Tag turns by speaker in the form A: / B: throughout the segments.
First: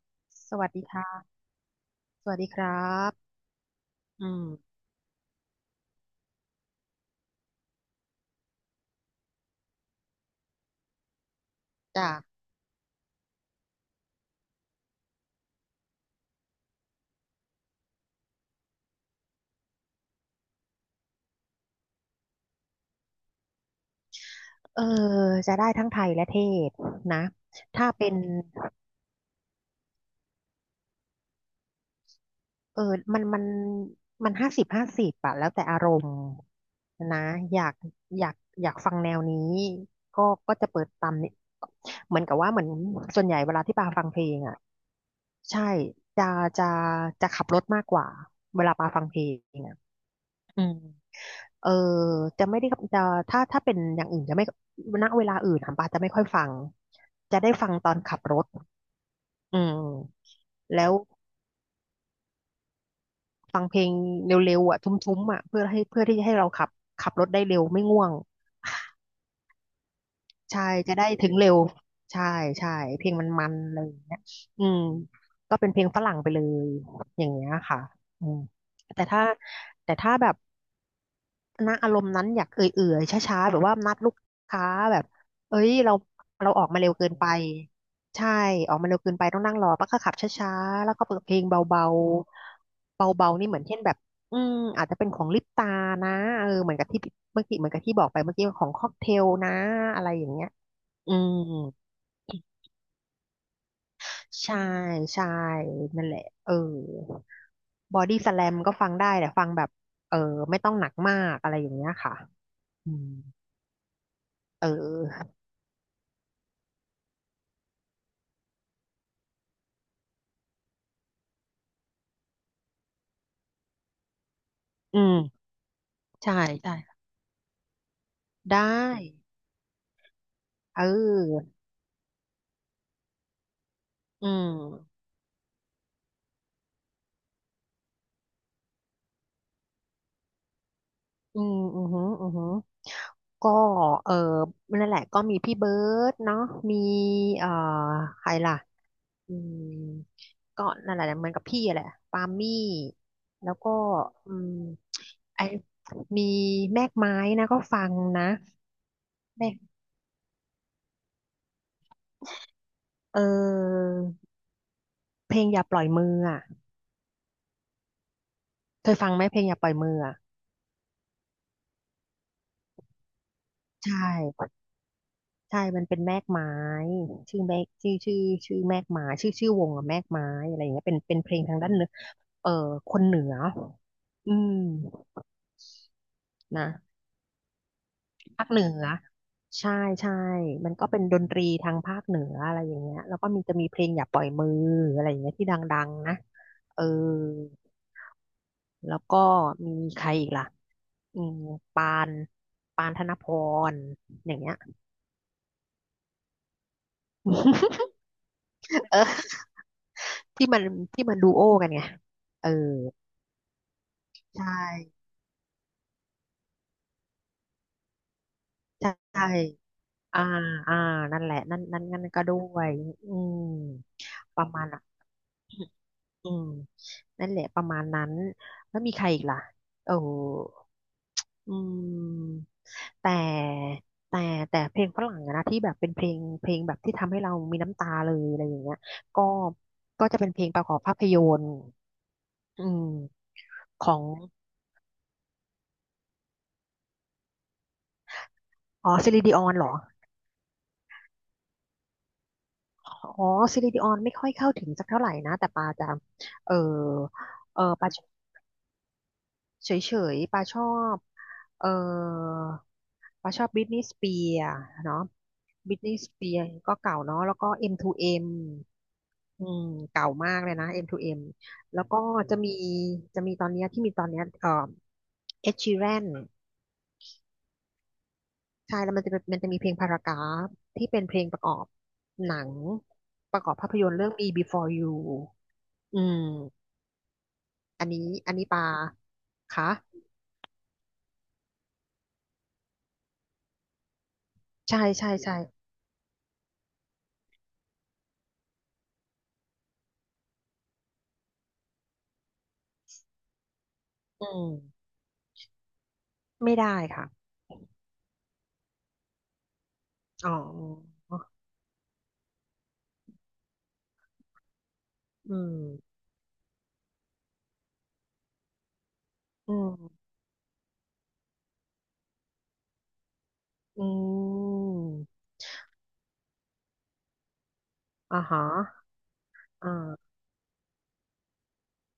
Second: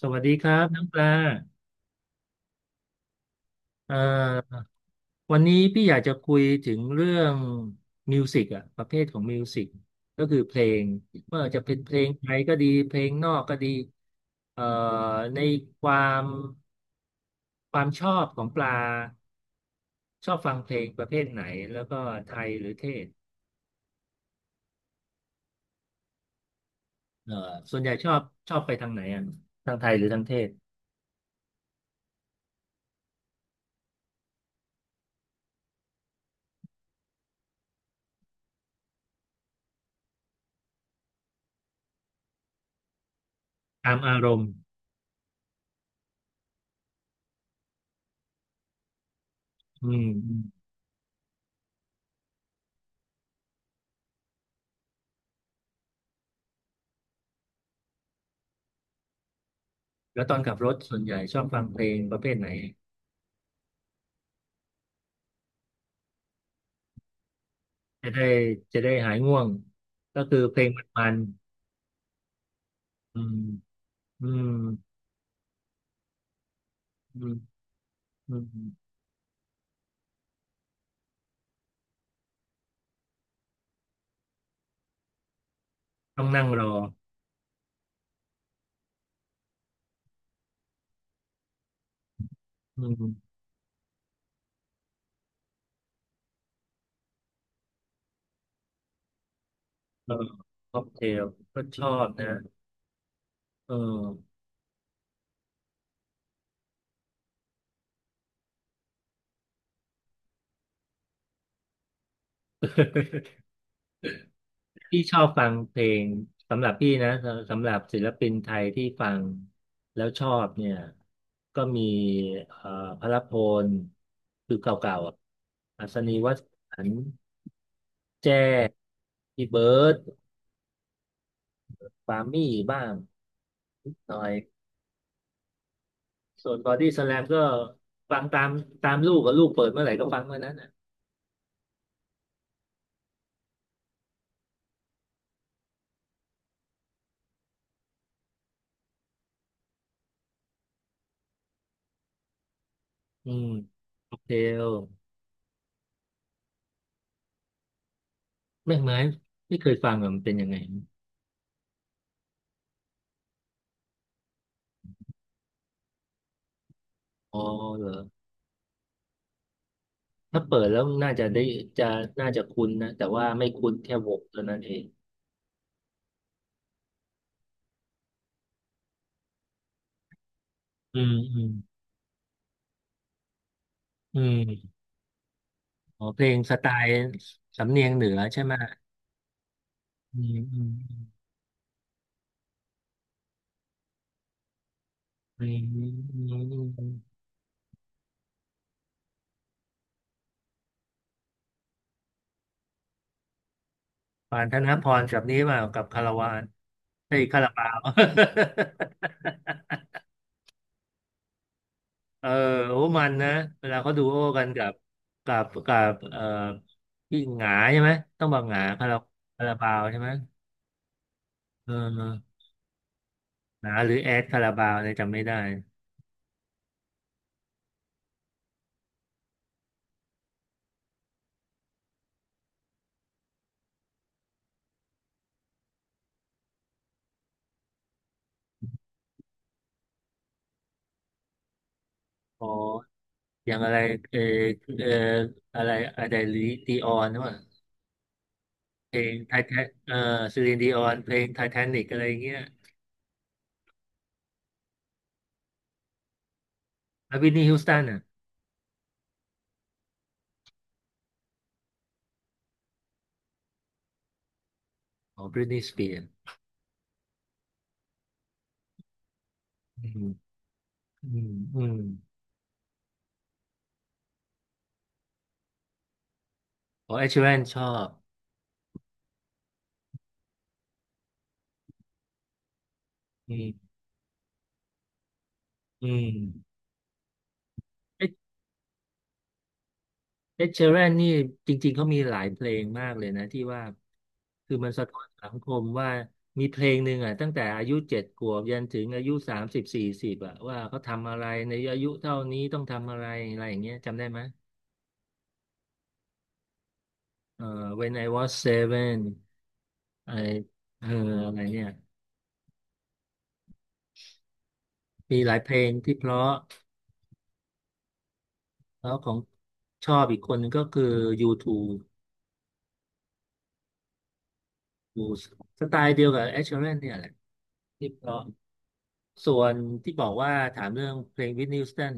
A: สวัสดีค
B: ส
A: รับ
B: วัส
A: น้อ
B: ดี
A: งปลา
B: ค่ะสวัสดีครับ
A: เอ่
B: อื
A: อ
B: ม
A: วันนี้พี่อยากจะคุยถึงเรื่องมิวสิกอะประเภทของมิวสิกก็คือเพลงไม่ว่าจะเป็นเพลง
B: จ้ะ
A: ไทยก็ดีเพลงนอกก็ดีเอ่อในความความชอบของปลาชอบฟังเพลงประเภทไหนแล้วก็ไทยหรือเทศ
B: เออจะได้ทั้งไทยและเทศนะ
A: เอ่อส่วนให
B: ถ้า
A: ญ่ช
B: เป็
A: อ
B: น
A: บไปทางไหนอ่ะทางไทยหรือทางเทศ
B: เออมันมันมัน50/50อะแล้วแต่อารมณ์นะอยากอยากอยากฟังแนวนี้ก็ก็จะเปิดตามนี้เหมือนกับว่าเหมือนส่วนใหญ่เวลาที่ปา
A: ตาม
B: ฟัง
A: อา
B: เพล
A: ร
B: ง
A: มณ์
B: อะใช่จะจะจะขับรถมากกว่าเวลาปาฟังเพลงอะ
A: อืมอืม
B: อืม เออจะไม่ได้จะถ้าเป็นอย่างอื่นจะไม่ณเวลาอื่นอะปาจะไม่ค่อยฟังจะได้ฟังตอนขับรถอื
A: แล้ว
B: ม
A: ตอนขับรถ
B: แล้ว
A: ส่วนใหญ่ชอบฟังเพลงประเภทไหน
B: ฟังเพลงเร็วๆอ่ะทุ้มๆอ่ะเพื่อให้เพื่อที่จะให้เราขับขับรถได้เร็วไม่ง่ว
A: จะ
B: ง
A: ได้หายง่วงก็คือเพ
B: ใช่
A: ลง
B: จะ
A: มั
B: ได้
A: น
B: ถึงเร็วใช่ใช่เพล
A: ๆ
B: ง
A: อื
B: มัน
A: ม
B: มันอะไรอย่างเงี้ย
A: อืม
B: อืมก็เป็นเพลงฝรั่งไปเลย
A: อื
B: อย่าง
A: ม
B: เงี้ยค่ะอื
A: อื
B: ม
A: ม
B: แต่ถ้าแต่ถ้าแบบ ณอารมณ์นั้นอยากเอื่อยๆช้าๆแบบว่านัดลูกค้าแบบเอ้ยเรา
A: ต้องนั่ง
B: เรา
A: ร
B: ออ
A: อ
B: กมาเร็วเกินไปใช่ออกมาเร็วเกินไปต้องนั่งรอป้าก็ขับช้าๆแล้วก็เปิดเพลงเบาๆ
A: อืม
B: เบาๆนี่เหมือนเช่นแบบอืมอาจจะเป็นของลิปตานะเออเหมือนกับที่เมื่อกี้เหมือนกับที่บอกไปเมื่อกี้ของค็อกเทลนะอะ
A: เอ
B: ไร
A: อ
B: อย่างเงี้ย
A: ค็อกเท
B: อื
A: ล
B: ม
A: ก็ชอบนะเออ
B: ใช่ใช่นั่นแหละเออบอดี้สแลมก็ฟังได้แต่ฟังแบบเออไม่ต้องหนักมากอะไรอย่างเงี้ยค่ะอืม เอ
A: พี่ชอบ
B: อ
A: ฟังเพลงสำหรับพี่นะสำหรับศิลปินไทยที่ฟังแล้วชอบเนี่ยก็มีเอ่อพหลพลคือเก่า
B: อื
A: ๆอ่ะ
B: ม
A: อัศนีว
B: ใช่
A: ส
B: ใช่
A: ันต์แจ
B: ได้
A: ้พี่เบิร์ด
B: เออ
A: ปามี่บ้างนิดหน่อ
B: อื
A: ย
B: ม
A: ส่วนบอดี้สแลมก็ฟังตามลูกกับลูกเปิดเมื่อไหร่ก็ฟังเมื่อนั้นน่ะ
B: อืมอือหืออือหือก็เออนั่นแหละก็มีพี่เบิร์ดเนาะมีเอ่อใครล่ะอืมก็นั่นแหละเหมือนกับพี่แหละปามี่
A: อืม
B: แล้วก็
A: โอเค
B: อืม
A: เออ
B: ไอมีแมกไม้นะก็ฟังนะ
A: แม่กไม้
B: แมก
A: ไม่เคยฟังอ่ะมันเป็นยังไง
B: เออเพลงอย่าปล่อยมืออ่ะ
A: อ๋อเหรอ
B: เคยฟังไหมเพลงอย่าปล่อยมืออ่ะ
A: ถ้าเปิดแล้วน่าจะได้จะน่าจะคุ้นนะแต่ว่าไม่คุ้นแค่
B: ใช่
A: วงเท่านั้นเอง
B: ใช่มันเป็นแมกไม้ชื่อแมกชื่อชื่อชื่อแมกไม้ชื่อชื่อวงอะแมกไม้อะไรอย่างเงี้ยเป็น
A: อืม
B: เป็นเพล
A: อื
B: ง
A: ม
B: ทางด้านเนื้อเออคนเหนือ
A: อื
B: อืม
A: มอ๋อเพลงสไต
B: นะ
A: ล์สำเนียงเหนือใช่
B: ภาค
A: ไหม
B: เหนือใช่ใช่
A: อืมอื
B: มั
A: ม
B: นก็เป็นดนตรีทางภาคเหนืออะไรอย่างเงี้ยแล้วก็มีจะมีเพลงอย่าปล่อยมืออะไรอย่างเงี้ย
A: อื
B: ที่ด
A: ม
B: ั
A: อื
B: ง
A: ม
B: ๆนะ
A: อืมอืม
B: เอ
A: อื
B: อ
A: ม
B: แล้วก็มีใครอีกล่ะอืมปานปานธนพรอย่า
A: ปา
B: ง
A: น
B: เงี้
A: ธ
B: ย
A: นพรกับนี้มากับคาราวานเฮ้ยคาราบาว
B: เออที่มันที่มันดูโอกันไง
A: เออ
B: เออ
A: โอ้มันนะเวลาเขาดูโอ้กัน
B: ใช่
A: กับกับพี่หงาใช่ไหมต้องบอกหงาคารา
B: ใช่
A: คาราบาวใช่ไหม
B: อ่าอ่านั่นแหละ นั่น
A: เอ
B: นั่นนั่นก็ด้
A: อ
B: วยอืม
A: หงาหรือแอดคา
B: ประ
A: รา
B: มาณ
A: บาว
B: อ่ะ
A: เนี่ยจำไม่ได้
B: อืมนั่นแหละประมาณนั้นแล้วมีใครอีกล่ะเอออืมแต่แต่แต่เพลงฝรั่งอะนะที่แบบเป็นเพลงเพลงแบบที่ทำให้เรามีน้ำตาเลยอะไรอย่างเงี้ยก็ก็จะเป็นเพลงประกอบภาพยนตร์
A: อ๋อ
B: อืม
A: อย่างอะไร
B: ของ
A: เออเอออะไรอะไรลีดีออนว่า
B: อ๋
A: เพ
B: อ
A: ล
B: ซิ
A: ง
B: ลิดิ
A: ไท
B: ออน
A: ทา
B: เหร
A: น
B: อ
A: เออซีลินดีออนเพลงไททานิกอะไรอย่างเงี้ย
B: อ๋อซิลิดิออนไม่ค่อยเข้าถึงสักเท่าไหร่นะ แต่ปาจะเออ
A: แล้วบริทนีฮิว
B: เออ
A: สตัน
B: ปา
A: อ่ะ
B: เฉยๆปาชอบเออปาชอบบริทนีย์สเปียร์เนาะ
A: อ๋อบริทนีส
B: บริท
A: เปีย
B: นีย์ส
A: ร์
B: เปียร์ก็เก่าเนาะแล้วก็ M2M อมทูเอ็มอืม
A: อื
B: เก่า
A: ม
B: มากเลยนะ
A: อื
B: M2M
A: มอืม
B: แล้วก็จะมีจะมีตอนเนี้ยที่มีตอนเนี้ยh i r a n
A: อ๋อเอชแวนชอบ
B: ใช่แล้วมันจะเป็นมันจะมีเพลงพารากราฟที่เป็นเพลงประกอบหนัง
A: อื
B: ประกอบ
A: ม
B: ภาพยนตร์เรื่อง Me Before You
A: อื
B: อื
A: ม
B: มอันนี้ อันนี้ปาค่ะ
A: เอ็ดเชแรนนี่จริงๆเขามีหลายเพลงมากเลยนะที่ว่าคือมัน
B: ใช่
A: สะท้อน
B: ใช่
A: สัง
B: ใช่
A: คมว่ามีเพลงหนึ่งอ่ะตั้งแต่อายุเจ็ดขวบยันถึงอายุสามสิบสี่สิบอ่ะว่าเขาทำอะไรในอายุเท่านี้ต้องทำอะไรอะไรอย่างเงี้ยจำได้ไหม
B: อืมไม่ได้ค่ะ
A: เอ่อ When I was seven ไอ
B: อ๋อ
A: เอออะไรเนี่ยมีหลา
B: อื
A: ยเพ
B: ม
A: ลงที่เพราะแล้วของ
B: อื
A: ชอบ
B: ม
A: อีกคนนึงก็คือ U2
B: อื
A: ดู
B: ม
A: สไตล์เดียวกับแอชเชอรแลนเนี่ยแหละที่เพราะ
B: อ่าฮะ
A: ส่วนที่บอ
B: อ่า
A: กว่าถามเรื่องเพลงวิทนีย์ฮูสตัน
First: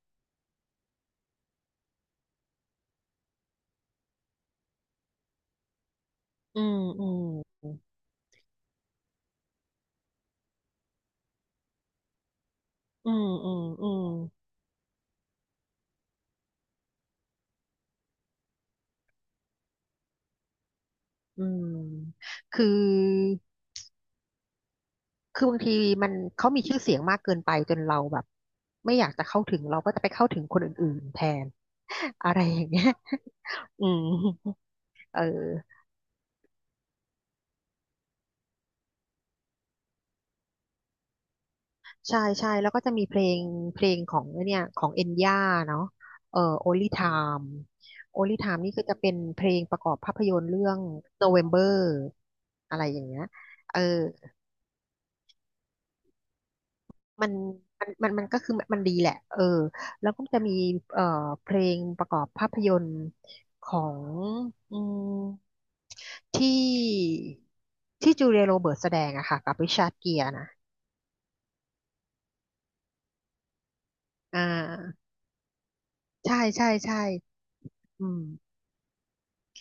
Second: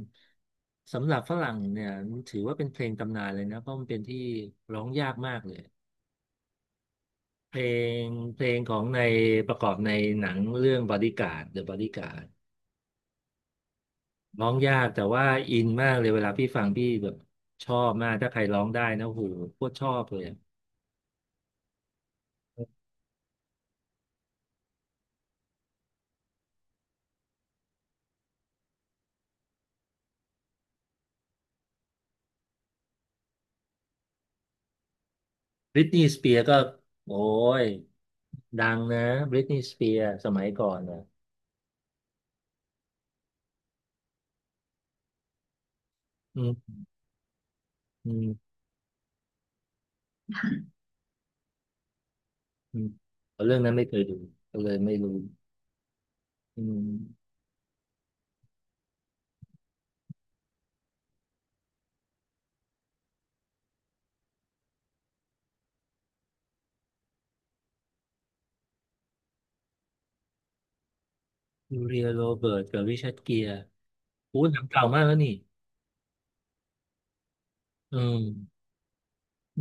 A: สำหรับฝรั่งเนี่ยมันถือว่าเป็นเพลงตำนานเลยนะเพราะมันเป็นที่ร้องยากมากเลย
B: อืมอื
A: เพล
B: ม
A: งเพลงของในประกอบในหนังเรื่องบอดี้การ์ด The Bodyguard
B: อืมอืมอืม
A: ร้องยากแต่ว่าอินมากเลยเวลาพี่ฟังพี่แบบชอบมากถ้าใครร้องได้นะโหโคตรชอบเลย
B: อืมคือคือบางทีมันเขามีชื่อเสียงมากเกินไปจนเราแบบไม่อยากจะเข้าถึงเราก็จะไปเข้าถึงคนอื่นๆแทน อะไรอย่างเงี้ย อืมเออ
A: บริตนีย์สเปียร์ก็โอ้ยดังนะบริตนีย์สเปียร์สมัยก่อนนะ
B: ใช่ใช่แล้วก็จะมีเพลงเพลงของไอ้เนี่ยของเอ็นย่าเนาะ
A: อืม
B: Only Time
A: อื
B: Only
A: ม
B: Time นี่ก็จะเป็นเพลงประกอบภาพยนตร์เรื่อง November
A: อื
B: อะไร
A: ม
B: อย่างเงี้ย
A: เอาเรื่องนั้น
B: เออ
A: ไม่เคยดูก็เลยไม่รู้อืม
B: มันมันมันมันก็คือมันดีแหละเออแล้วก็จะมีเอ่อเพลงประกอบภาพยนตร์ของอืมที่ที่จูเลียโรเบิร์ตแสดงอะค่ะกับริชาร์ดเกียร์นะ
A: ยูเรียโรเบิร์ตกับริชาร์ดเกียร์
B: อ่
A: โอู้หนังเก่ามา
B: า
A: กแล้วนี่
B: ใช่ใช่ใช่
A: อื
B: อืม
A: ม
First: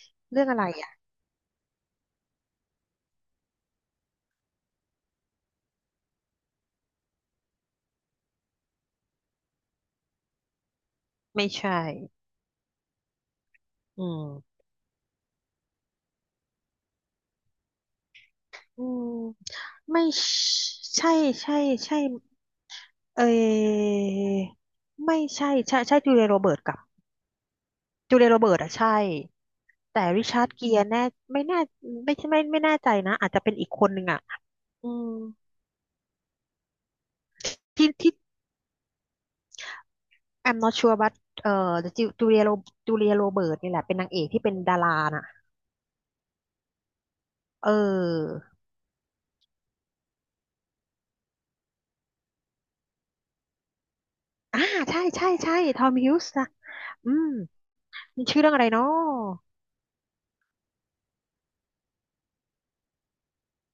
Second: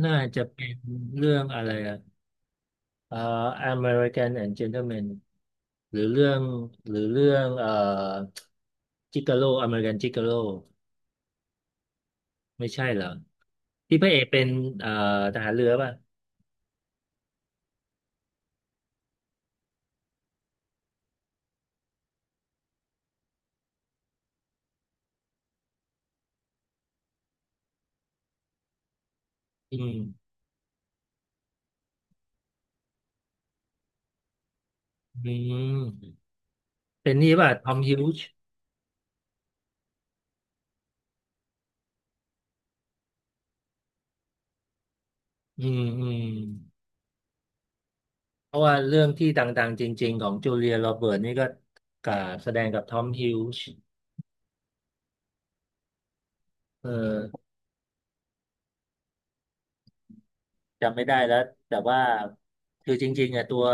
A: น่าจะ
B: เรื่องอะ
A: เป็
B: ไร
A: นเรื่องอะไรอะเอ่อ American and Gentleman หรือเรื่องหรือเรื่องจิกาโลอเมริกันจิกาโล
B: ไม่ใช่
A: ไม่ใช่เหรอที่
B: อื
A: พระเอกเป็น
B: ม
A: เอ่อทหารเรือป่ะ
B: อืมไม่ใช่ ใช่ใช่ใช่เอยไม่ใช่ใช่ใช่จูเลียโรเบิร์ตกับจูเลียโรเบิร์ตอะใช่
A: อื
B: แต่ริ
A: ม
B: ชาร์ดเกียร์แน่ไม่แน่ไม่ใช่ไม่ไม่แน่ใจนะอาจจะเป็นอีกคนหนึ่งอะอืม
A: อืมเป็นนี่ป่ะทอม
B: ที่
A: ฮิว
B: ที่
A: จ์
B: I'm not sure but เอ่อจูจูเลียโรจูเลียโรเบิร์ตนี่แหละเป็นนางเอกที่เป็นดาราน่ะ
A: อืมอืม
B: เออ
A: เพราะว่าเรื่องที่ต่างๆจริงๆของจูเลียโรเบิร์ตนี่ก็กับแสดงกับทอมฮิลจ์
B: อ่าใช่ใช่ใช่ทอมฮิวส์นะ
A: เอ
B: อืม
A: อ
B: มันชื่อเรื่องอะไรเนาะ
A: จำไม่ได้แล้วแต่ว่าคือจริงๆอ่ะตัว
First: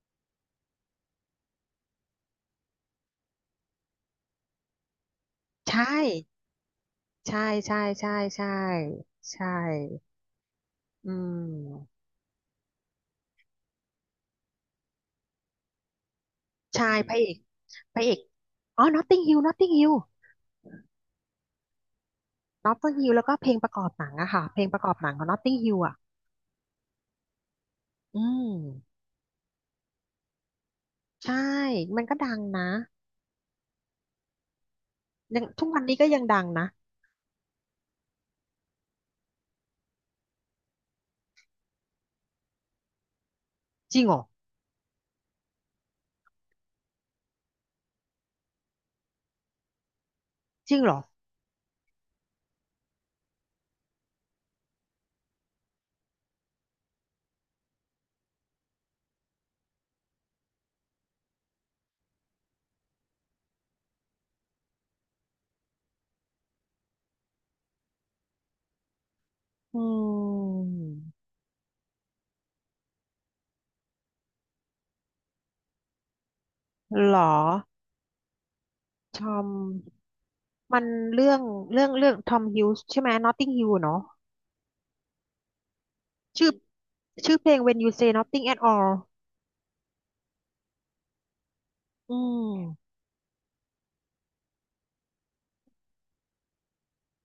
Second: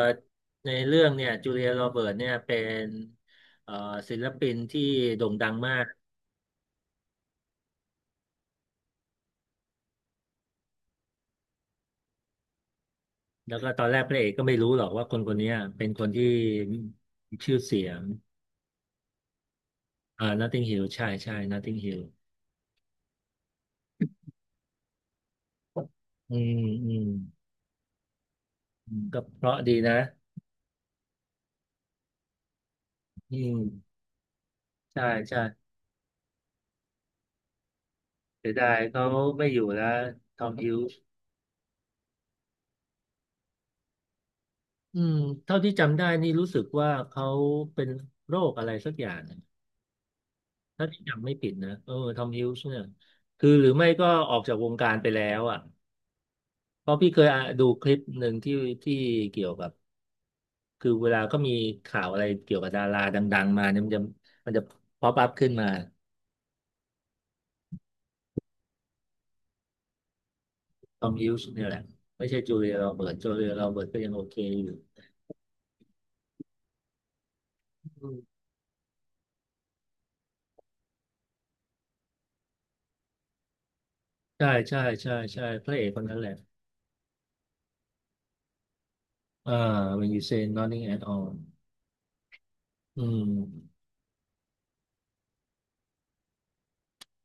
A: ในเรื่องเนี่ยจูเลียโรเบิร์ตเนี่ยเป็นเอ่อศิลปินที่โด่งดัง
B: ใช
A: มาก
B: ่ ใช่ใช่ใช่ใช่ใช่อืม
A: แล้วก็ตอนแรกพระเอกก็ไม่รู้หรอกว่าคนคนเนี้ยเป็นคนที่
B: ใช่พระเอ
A: มี
B: ก
A: ชื่อเสีย
B: พ
A: ง
B: ระเอกอ๋อ Notting Hill Notting Hill
A: อ่า Notting Hill ใช่ใช่ Notting Hill
B: Notting Hill แล้วก็เพลงประกอบหนังอะค่ะเพลงประกอบหนังของ Notting Hill อะ
A: อืมอืม
B: อื
A: อื
B: ม
A: มก็เพราะดีนะ
B: ใช่ มันก็ดังนะ
A: อืมใช่ใช่
B: ยังทุกวันนี้ก็ยังดังนะ
A: เสียดายเขาไม่อยู่แล้วทอมฮิวส์
B: จริงเหรอ
A: อืมเท่าที่จำได้นี่รู้สึกว่าเขาเป็นโรคอะไรสักอย่างนะ
B: จริง
A: ถ้า
B: เหรอ
A: ที่จำไม่ผิดนะเออทอมฮิวส์เนี่ยคือหรือไม่ก็ออกจากวงการไปแล้วอ่ะเพราะพี่เคยอ่ะดูคลิปหนึ่งที่ที่เกี่ยวกับคือเวลาก็มีข่าวอะไรเกี่ยวกับดาราดังๆมาเนี่ยมันจะป๊อปอัพขึ้นมา
B: อื
A: ทอมฮิ
B: ม
A: วส์เนี่ยแหละไม่ใช่จูเลียโรเบิร์ตจูเลียโรเบิร์ตก็ยังโอเคอยู่
B: เหรอ
A: อืม
B: ทอมมันเรื่องเรื่องเรื่องทอมฮิวส์ใช่ไหม Notting Hill เนาะ
A: ใช่ใช่ใช่ใช่พระเอกคนนั้นแหละ
B: ชื่อชื่อเพลง When You Say Nothing at All
A: อ่า when you say nothing at all
B: อืม
A: อืม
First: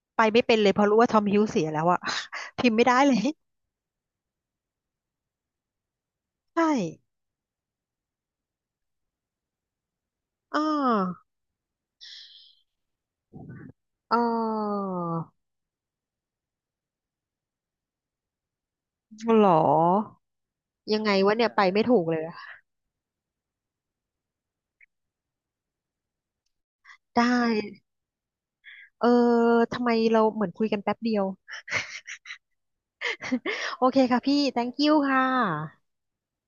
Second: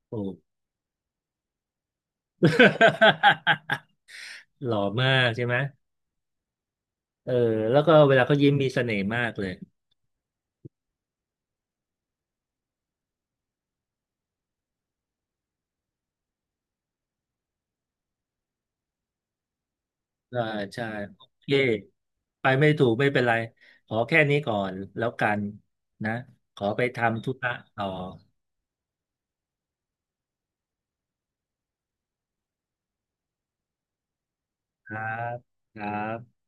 A: โอ้
B: ไปไม่เป็นเลยเพราะรู้ว่าทอมฮิวส์เสียแล้วอะ พิมพ์ไม่ได้เลย
A: หล่อมากใช่ไหม
B: ใช่
A: เออแล้วก็เวลาเขายิ้มมีเสน่ห์มากเลย
B: อ่าอ่าหรอ
A: อ่าใช่
B: ยังไง
A: โอ
B: วะ
A: เค
B: เนี่ยไปไม่ถูกเลยอะ
A: ไปไม่ถูกไม่เป็นไรขอแค่นี้ก่อนแล้วกันนะขอไป
B: ได้
A: ทำธุระต่อ
B: เออทำไมเราเหมือนคุยกันแป๊บเดียวโอเคค่ะพี่ thank
A: ค
B: you
A: รั
B: ค่
A: บครั
B: ะ
A: บ